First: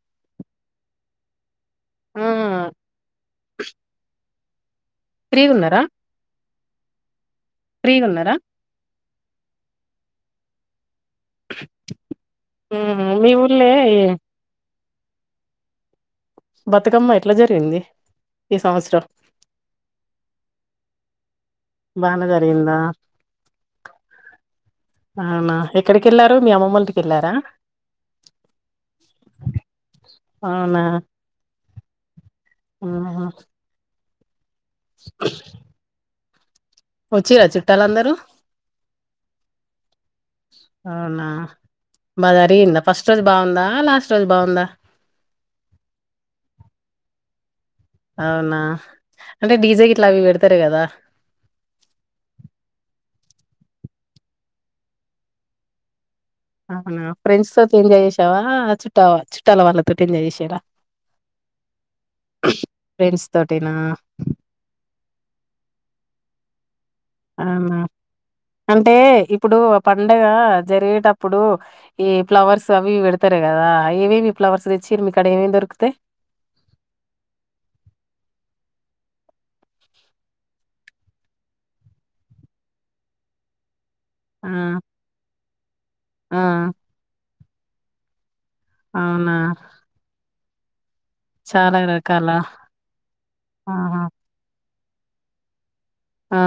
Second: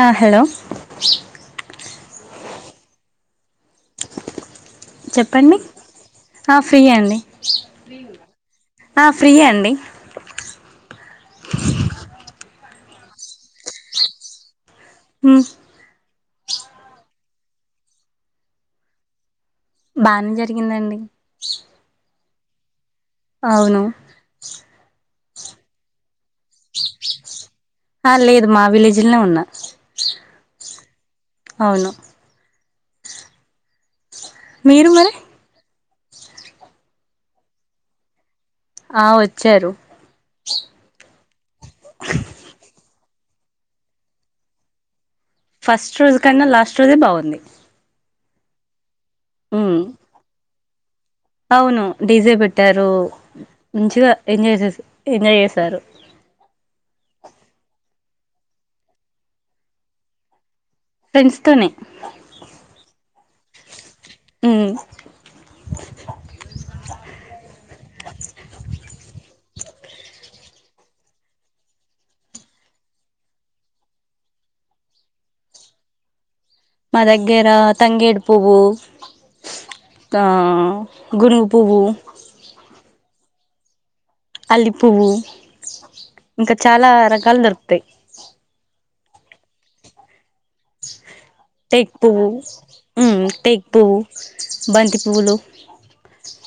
ఆ హలో ఆ చెప్పండి ఫ్రీగున్నారా ఆ ఫ్రీ అండి ఫ్రీగున్నారా ఆ ఫ్రీ అండి మీ ఊర్లే ఏ హ బతుకమ్మ ఎట్లా జరిగింది ఈ సంవత్సరం బానే జరిగిందండి బానే జరిగిందా అవును అవునా ఎక్కడికిళ్ళారు మీ అమ్మమ్మల ఇంటికి వెళ్ళారా ఆ లేదు మా విలేజిల్ నే ఉన్నా అవునా అవును ఆహా మీరు మరే వచ్చిరా చుట్టాలందరూ ఆ వచ్చారు అవునా బాగా జరిగిందా ఫస్ట్ రోజు బాగుందా లాస్ట్ రోజు బాగుందా ఫస్ట్ రోజు కన్నా లాస్ట్ రోజే బాగుంది అవునా అంటే హ డీజే గిట్లా అవి పెడతారు కదా అవును డిజే పెట్టారు మంచిగా ఎంజాయ్ చే ఎంజాయ్ చేశారు. అవునా ఫ్రెండ్స్ తో ఎంజాయ్ చేసావ చుట్టా చుట్టాల వాళ్ళతోటి ఎంజాయ్ చేసిరా. ఫ్రెండ్స్ తోనే ఫెండ్స్ తోటిన ఆ ఆ. అంత. అవునా అంటే ఇప్పుడు పండగ జరిగేటప్పుడు ఈ ఫ్లవర్స్ అవి ఇవి పెడతా కదా ఏమేమి ఫ్లవర్స్ తెచ్చిరు మీకడ ఏమేమి దొరికుతయి. మ దగ్గిర తంగేడు పువ్వు త గునుగు పువ్వు. ఆ! అల్లి పువ్వు ఆ! ఇంక చాలా రకాలు దొరుకుతాయి. అవునా. చాలా టేకు పువ్వు రకాలా? టేక్ పువ్వు ఆహా! బంతి పూలు ఆ.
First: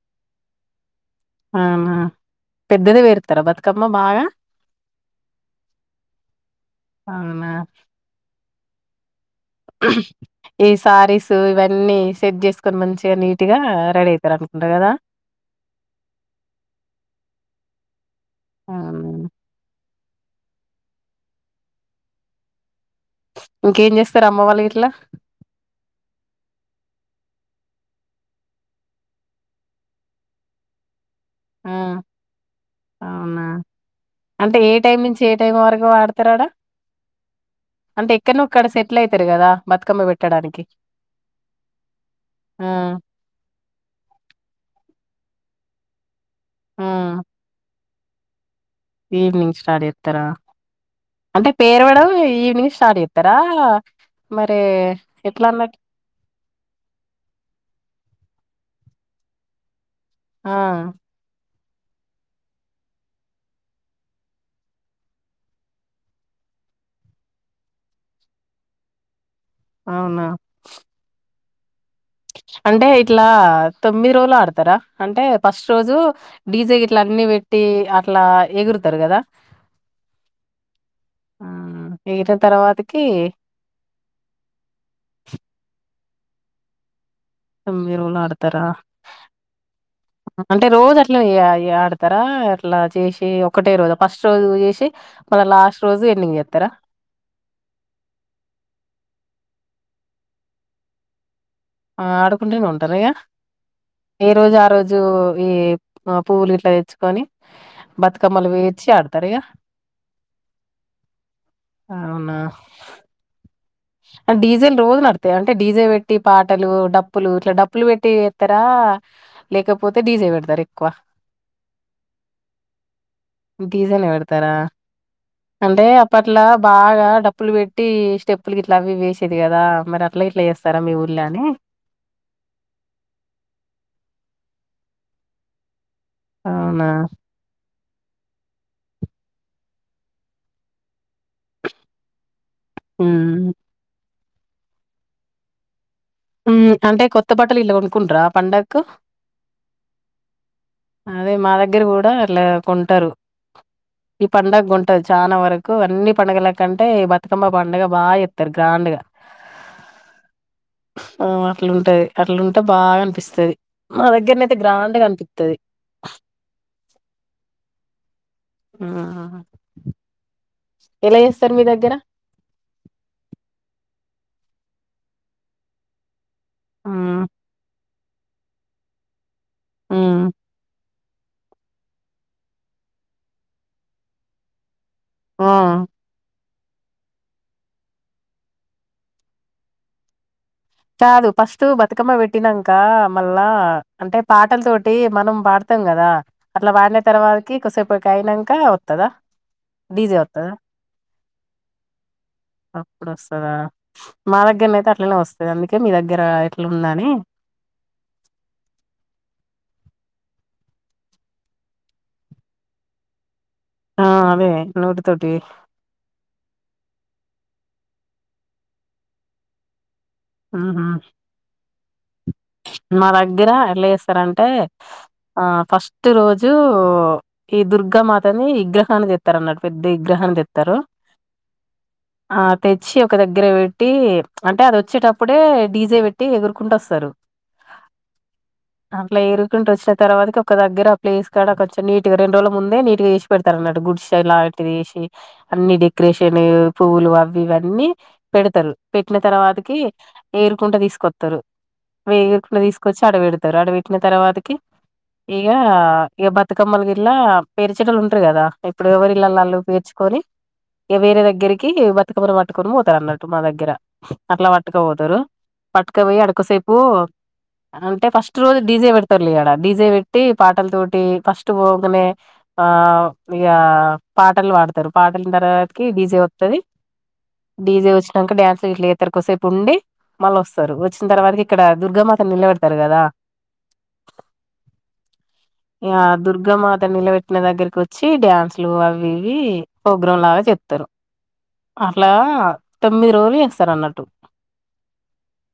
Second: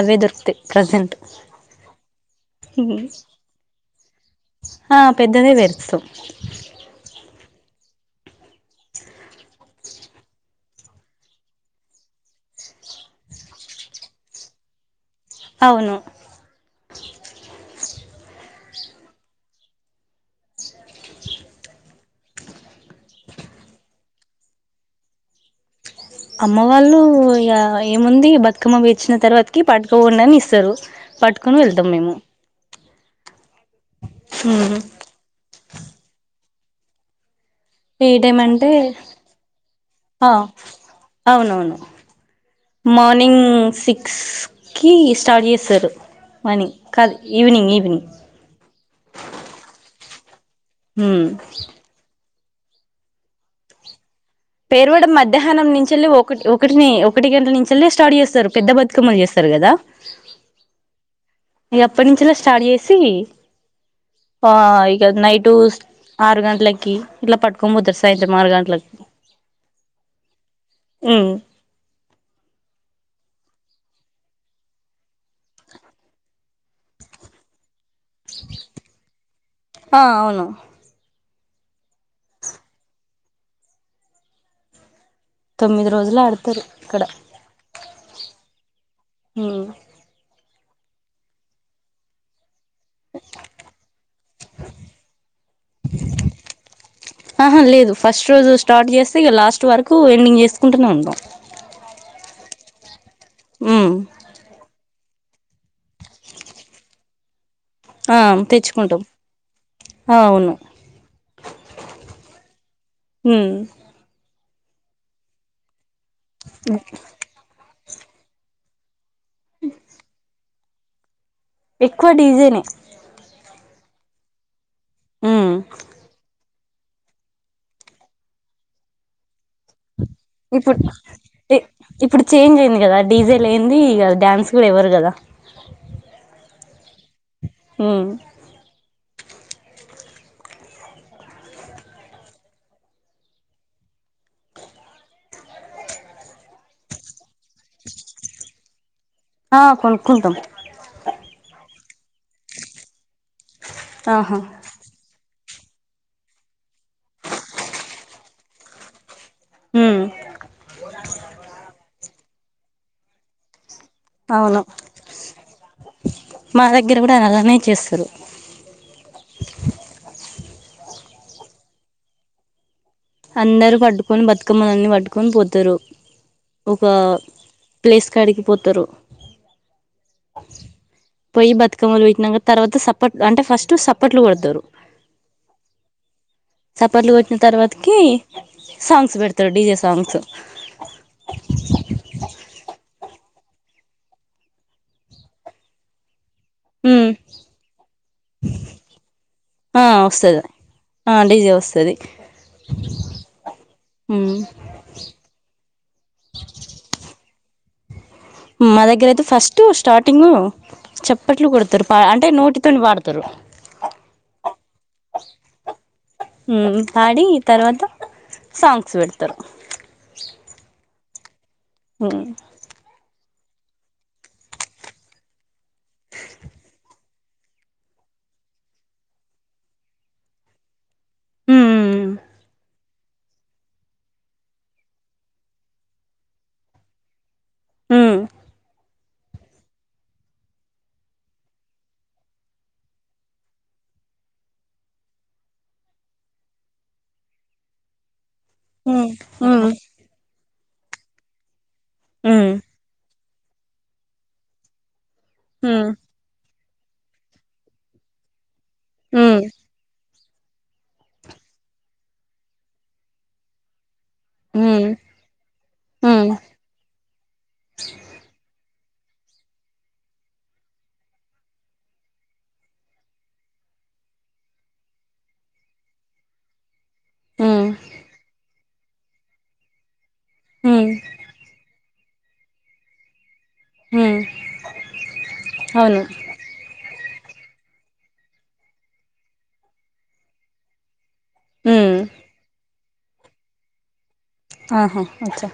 అవే దొరుకుతాయ్ ప్రెజెంట్. అవునా. పెద్దదే పెడతారా బతుకమ్మ బాగా. ఆ పెద్దదే పెరుస్తాం అవునా. హు. ఈ శారీస్ ఇవన్నీ సెట్ చేసుకొని మంచిగా నీటి గా రెడీ అయితారు అనుకుంటారు కదా. అవును. అవునా. ఇంకేం చేస్తారు అమ్మ వాళ్ళ ఇట్లా. అమ్మ వాళ్ళు ఇగ ఏముంది బతుకమ్మ వచ్చిన తర్వాతకి పట్టుకో ఉండి అని ఇస్తారు. పట్టుకొని ఆ! వెళ్దాం మేము. అవునా అంటే ఏ ఉమ్ టైం నుంచి ఏ టైం వరకు పాడుతారు ఆడ. ఏ అంటే టైం ఎక్కడనో ఒక్కడ అంటే సెటిల్ అయితారు కదా బతుకమ్మ పెట్టడానికి. అవును అవును ఆ మార్నింగ్ సిక్స్ కి. స్టార్ట్ చేశారు మనీ ఆ కాదు ఈవినింగ్ ఈవినింగ్. ఈవినింగ్ స్టార్ట్ చేతర ఉమ్ అంటే పేరవడం ఈ. ఈవినింగ్ స్టార్ట్ చేతరా పేరువాడ మధ్యాహ్నం నుంచి ఒకటి ఒకటిని ఒకటి గంటల నుంచి లే స్టార్ట్ చేస్ పెద్ద బతుకమ్మలు చేస్తరు కదా. ఆ. ఇగ అప్పటి నుంచిల స్టార్ట్ చేసి ఆ ఇగ నైటు ఆరు గంటలకి ఇట్లా పట్టుకో పోతారు సాయంత్రం ఆరు గంటలకి. అవున ఉమ్ అంటే ఇట్ల తొమ్మిది రోజులు ఆడతార అంటే ఫస్ట్ రోజు. డీజే గిట్ల అన్ని పెట్టి అట్లా ఎగురుతారు కదా. ఆ అవును ఆ ఎగిరిన తర్వాతకి. తొమ్మిది రోజులు ఆడతారు ఇక్కడ. తొమ్మిది రోజులు ఆడతారా. హు అంటే రోజు అట్ల ఆడతారా అట్లా చేసి ఒకటే రోజు ఫస్ట్ రోజు చేసి మల లాస్ట్ రోజు ఈవినింగ్ చేస్తార ఆహా లేదు ఫస్ట్ రోజు స్టార్ట్ చేస్తే ఇగ లాస్ట్ వరకు ఈవినింగ్ చేసుకుంటూనే ఉంటాం. ఆ ఆడుకుంటేనే ఉంటారుగా ఉమ్ ఏ రోజు ఆ రోజు. ఈ పువ్వులు ఇట్లా తెచ్చుకొని. ఆ బతుకమ్మలు వేడ్చి తెచ్చుకుంటాం ఆడుతారా ఇగ. అవును అవునా. ఉమ్ అ డీజేలు రోజు నడుత్తాయా అంటే డీజే పెట్టి పాటలు డప్పులు ఇట్లా డప్పులు పెట్టి ఎత్తరా? లేకపోతే డీజే పెడుతరా ఎక్కువ? ఎక్కువ డీజేనే డీజేనే పెడుతరా ఉమ్ అంటే అప్పట్లా బాగా డప్పులు పెట్టి స్టెప్పులు గిట్ల అవి ఇవి ఏసేది కదా మరి అ ఇప్పు ఇ ఇప్పుడు చేంజ్ అయింది కదా డీజే లేన్ది ఇగ డ్యాన్స్ కూడ ఇవ్వరు కదా! అవునా మ్మ్ హ్మ్ఁ హ్మ్ అంటే కొత్త బట్టలు ఇట్ల కొన్కుంట్రా పండగకు ఆఁ కొన్కుంటం అదే మా దగ్గర గూడ అట్లా కొంటరు. ఈ ఆహా పండగకు గొంటరు చాన వర కు అన్ని పండగల కంటే ఈ బతుకమ్మ పండగ బా జేత్తరు గ్రాండ్. గా మ్మ్ మ్మ్ అట్లుంటది అట్లుంటే బాగా అనిపిస్తది. మా దగ్గరనైతే అవును గ్రాండ్గా అనిపిత్తది. మా దగ్గర కూడా అలానే చేస్తారు మ్మూఁ ఎలా చేస్తర్ మీ దగ్గర? అందరు పట్టుకొని బతుకమ్మలన్నీ పట్టుకొని పోతరు ఒకా మ్మ్ ప్లేస్ కాడికి పోతరు. మ్మ్ఁ పోయి బతుకమ్మలు పెట్టినంక తర్వాత సప్పట్ల్ అంటే ఫస్ట్ సప్పట్లు కొడుతరు. ఆఁ సప్పట్లు కొట్టిన తర్వాతకీ సాంగ్స్ పెడుతరు డీజే సాంగ్స్. కాదు ఫస్ట్ బతుకమ్మ పెట్టినంక మళ్ళా అంటే పాటల తోటి మనం పాడుతం కదా, అట్ల పాడిన ఉమ్ తర్వాతకి కొదిసేపటికి అయినంకా వత్తదా డీజే వత్తదా? ఆఁ డిజే వస్తది. అప్పుడోస్తదా, ఉమ్ మా దగ్గరనైతే అట్లనే వస్తది అందుకే మీ దగ్గర ఎట్లుందనీ మా దగ్గర అయితే ఫస్ట్, స్టార్టింగు చప్పట్లు కొడుతరు అంటే నోటితోని పాడుతరు. ఆఁ అవే నోటి తోటి ఉమ్ పాడి తర్వాత సాంగ్స్ పెడుతరు. హ్మ్ హు మ్ గ్గర ఎట్ల చేస్తరంటే ఆ ఫస్ట్ రోజూ ఈ దుర్గా మాతని విగ్రహాన్ని తెత్తరు అన్నట్టు పెద్ద విగ్రహాన్ని తెత్తరు. ఆ తెచ్చి ఒక దగ్గర పెట్టి, అంటే అది వచ్చేట ప్పుడే డీజే వెట్టి ఎగురుకుంటా వస్తరు. హ్మ్ఁ అట్లా ఎరుకుంట వచ్చిన తర్వాత ఒక దగ్గర ప్లేస్ కాడ కొంచెం నీట్గా రెండు రోజుల ముందే నీట్ గా చేసి పెడుతరన్నట్టు. గుడ్సే లాటివి ఏసి అన్ని డెకరేషన్ పువ్వులు అవి ఇవన్నీ పెడుతరు ఉమ్ పెట్టిన ఉమ్ తర్వాతకి, ఎగురకుంట తీసుకొత్తరు, ఉమ్ ఎగురుకుంట తీసుకొచ్చి ఆడ పెడుతరు, ఆడ పెట్టిన తర్వాతకి ఇగా ఉమ్ ఇగ బతుకమ్మలు గిట్ల పేరిచటోలు ఉంటరు కదా ఇప్పుడు ఎవరిళ్ళల్ల ఉమ్ వాళ్ళు పేర్చుకొని ఇగ వేరే దగ్గరికి బతుకమ్మని పట్టుకొని పోతరు అన్నట్టు మా దగ్గర. ఉమ్ టుకవోతరు పట్కపోయి ఉమ్ ఆడ కొద్దిసేపు అంటే ఫస్ట్ రోజు డీజే పెడతారు ఆడ డీజే పెట్టి పాటల తోటి ఫస్ట్ పోగానే ఆ ఇ పాటలు పాడతారు పాటల తర్వాతకి డీజే వస్తుది డీజే వచ్చినాక డ్యాన్స్ ఇట్తరకోసేపు ఉండి మళ్ళ ఉమ్ వస్తారు ఉమ్ ఉమ్ వచ్చిన తరవారకు ఇక్కడ దుర్గామాత నిలబెడతారు కదా ఉమ్ ఆ అవును దుర్గా మాత నలవచ్చ పట్న దగ్గరకి వచ్చి డ్యాన్సు లు అవి ఇవి ప్రోగ్రాం లాగా చెప్తారు ఉమ్ అట్లా తొమ్మిది రోజులు చేస్తారు అన్నట్టు ఆహా అచ్చా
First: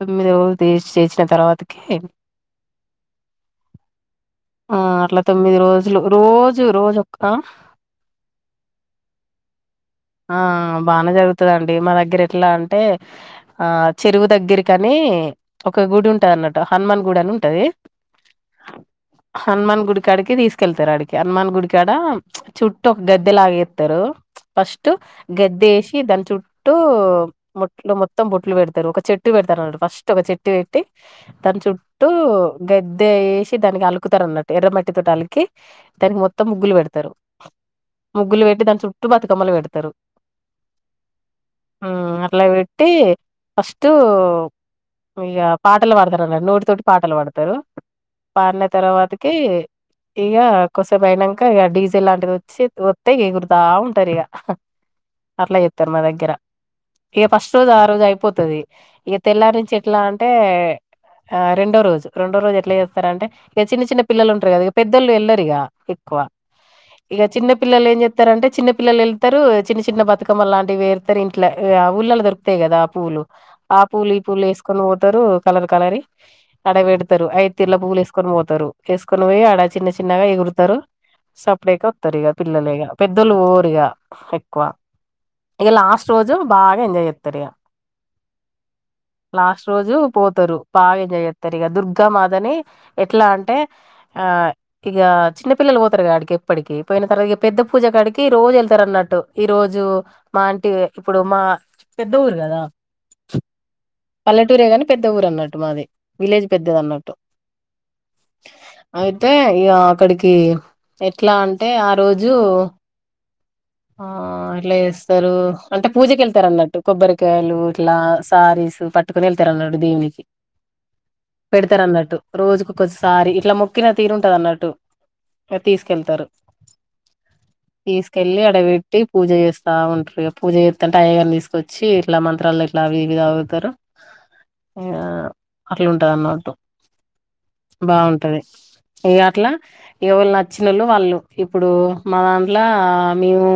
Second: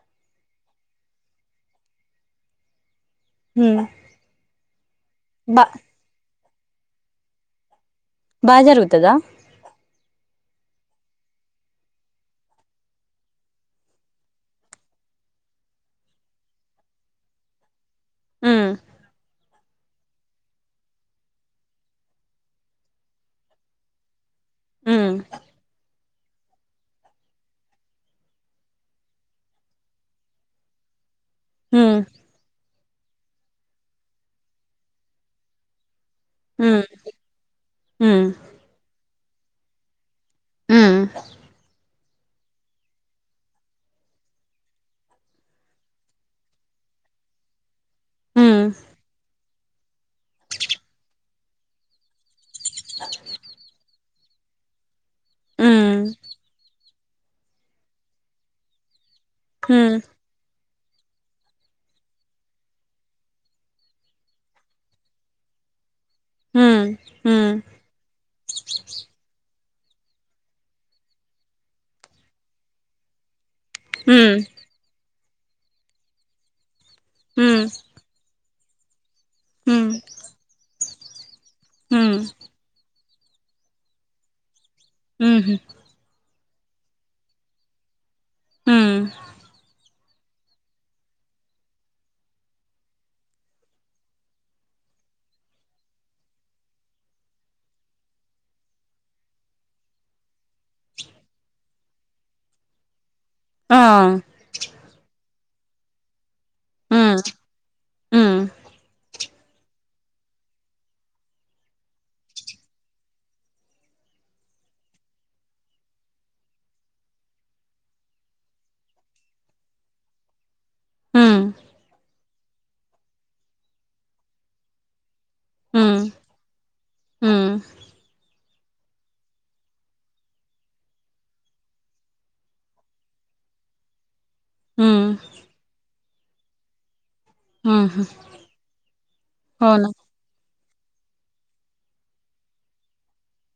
తొమ్మిది రోజులు తీసి చేసిన తర్వాతకి ఉ ఆ అట్లా తొమ్మిది రోజులు రోజు రోజుక్క బాజార్గువుతుందా ఆ బానే జరుగుతుందండి మా దగ్గర ఎట్లా అంటే ఆ చెరువు దగ్గరకని ఒక గుడి ఉంటది అన్నట్టు హనుమాన్ గుడి అని ఉంటది ఉమ్ హనుమాన్ గుడికి అడికి తీసుకెళ్తారు అడికి హనుమాన్ గుడికి ఇక్కడ చుట్టటు గద్దెలాగిస్తారు ఫస్ట్ ఉమ్ గద్ద వేసి దల చుట్టూ మొట్లో మొత్తం బొట్లు పెడతారు ఒక చెట్టు పెడతారు అన్న ఫస్ట్ ఒక చెట్టు పెట్టి దాని ఉమ్ చుట్టూ గద్ద వేసి దానికి అలుకుతారు ఉన్నట్టు ఎర్ర మట్టి తోటి అలికి దానికి మొత్తం ముగ్గులు ఉమ్ పెడతారు ఉమ్ ముగ్గులు పెట్టి దాని చుట్టూ బతుకమ్మలు పెడతారు ఆ అట్లా వెట్టి ఫస్ట్టు ఇక పాటలు పాడతారున్న నోటి తోటి పాటలు పాడతారు ఉమ్ పాడిన తర్వాతకి ఇక కొసపుయినాక ఇక డీజిల్ లాంటిది వత్తా కురుతా ఉంటారు ఇక అట్లా చెప్తారు ఉమ్ మా దగ్గర ఇక ఫస్ట్ రోజు ఆ రోజు అయిపోతుది ఇక తెల్లారి ఉమ్ నుంచి ఎట్లా అంటే ఆ రెండో రోజు రెండో రోజు ఎట్లా చేస్తారు అంటే ఇక చిన్న చిన్న పిల్లలు ఉంటారు కదా ఇక పెద్దళ్ు వెళ్లరు ఇక ఎక్కువ ఉమ్ ఇక ఉమ్ చిన్నపిల్లలు ఏం చెప్తారంటే చిన్న పిల్లలు వెళ్తారు చిన్న చిన్న బతుకమ్మ లాంటివిేరుతారు ఇంట్లో ఊళ్ళలో దొకుతాయి కదా ఆ పూ్లు ఆ పూలు ఈ ఉమ్ పూలు వేసుకొని పోతారు కలర్ కలరి ఆడ పెడతారు ఐదు ఉమ్ తీర్ల పువ్లు వేసుకొని పోతారు వేసుకని పోయి ఆడ చిన్న హ్మ్ చిన్నగా ఎగురుతారు సప్పుడేక హ్మ్ వస్తారుగా పిల్లలేగా పెద్దలు ఓరుగా తక్కువ ఊహూ ఇక లాస్ట్ రోజు బాగా ఎంజాయ్ చేస్తారు ఇక హ్మ్ లాస్ట్ రోజు పోతారు బాగా ఏం చేస్తారు ఇక దుర్గామాతని ఎట్లా అంటే ఆ ఇక చిన్న పిల్లలు పోతారు కాడికి ఎప్పటికి పోయిన తర్వాత పెద్ద పూజ కాడికి రోజు వెళ్తారు అన్నట్టు ఈ రోజు మా అంటి ఇప్పుడు మా పెద్ద ఊరు కదా ఆ పల్లెటూరే గాని పెద్ద ఊరు అన్నట్టు మాది విలేజ్ పెద్దది అన్నట్టు హ్మ్ హ్మ్ అయితే ఇ అక్కడికి ఎట్లా అంటే ఆ రోజు అ ఆ ఇట్లా చేస్తారు అంటే పూజక వెళ్తారు అన్నట్టు కొబ్బరికాయలు ఇట్లా సారీస్ పట్టుకుని వెళ్తారు అన్నట్టు దేవునికి హ్మ్ పెడతారు అన్నట్టు రోజుకు కొద్దిసారి ఇట్లా మొక్కిన తీరుంటది అన్నట్టు హ్మ్ తీసుకెళ్తారు హ్మ్ తీసుకెళ్ళలి అడవి పూజ చేస్తా ఉంటారు పూజ చేస్తంటే అయ్యగారిని తీసుకొచ్చి ఇట్లా మంత్రాలు ఇట్లా ఇవిది అవుతారు ఆ హ్మ్ అట్లాంటది అన్నట్టు ఊహూ బాగుంటది ఈ అట్లా అవునా ఎవళ నచ్చ వచ్చినళ్ళు వాళ్ళు ఇప్పుడు మా దాంట్లో మేము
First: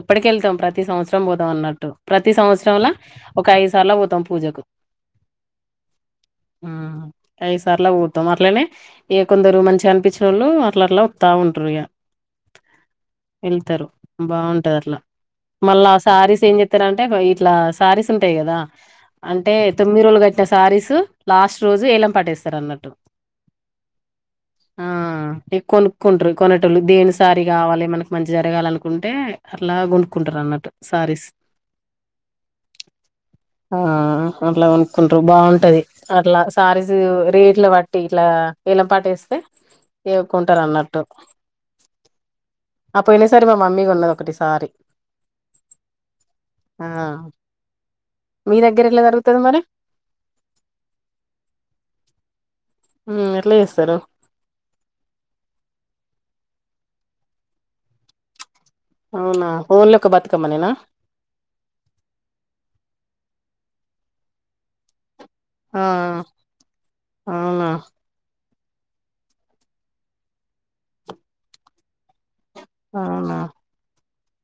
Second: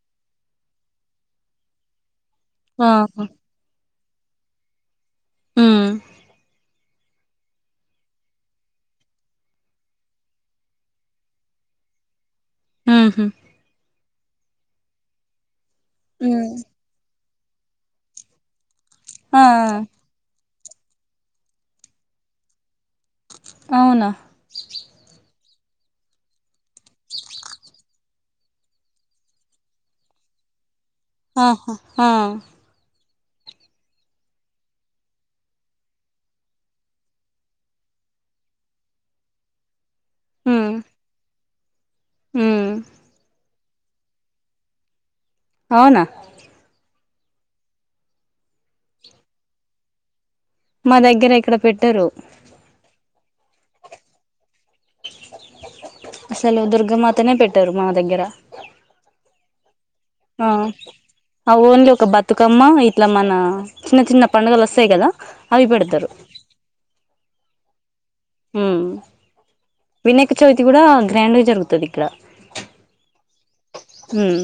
ఎప్పటిక వెళ్తాం ప్రతి సంవత్సరం పోదాం అన్నట్టు ప్రతి సంవత్సరంలా ఆహా! ఒక ఐదు సార్లు పోతాం పూజకు హ్మ్ ఆ ఐదు సార్లా పోతాం అట్లనే ఏక కొందరు మంచిగా అనిపించిన ఒళ్ళు అట్ల అట్లా వత్త ఉంటారు ఇగ ఊహూ వెళ్తారు బాగుంటది అట్లా మళ్ళా ఆ సారీస్ హ్మ్ ఏం చెస్తార అంటే ఇట్లా శారీస్ ఉంటాయి కదా ఆ! అంటే తొమ్మిది రోజులు కట్ అంటే సారీస్ లాస్ట్ రోజు ఏలం పాటేస్తారు అన్నట్టు అవునా ఆ కొనుక్కుంటారు కొనేటోళ్లు దేనిసారి కావాలి మనకి మంచి జరగాలి అనుకుంటే అట్లా కొనుక్కుంటారు అన్నట్టు సారీస్ ఆహా ఆ ఆ అట్లా కొనుకుంటారు బాగుంటది అట్లా సారీస్ రేట్ల బట్టి ఇట్లా వలంపాట వేస్తే ఇగ కొంటారు హ్మ్ అన్నట్టు హ్మ్ అ పోయినసారి మా మమ్మీ కోన్నది ఒకటి సారి అవునా ఆ మీ దగ్గర ఎట్ల జరుగుతది మరి మా దగ్గర ఇక్కడ పెట్టరు హు ఎట్లా చేస్తారు అసలు దుర్గమాతనే పెట్టారు మా దగ్గర అవునా ఓన్లీ ఒక బతుకమ్మనేనా ఆ ఓన్లీ ఒక బతుకమ్మ ఇట్లా మన చిన్న చిన్న పండుగలు వస్తాయి కదా అవి ఆ పెడతారు అవునా హు వినాయక చవితిక చవితి కూడా గ్రాండ్ గా జరుగుతది ఇక్కడ అవునా హు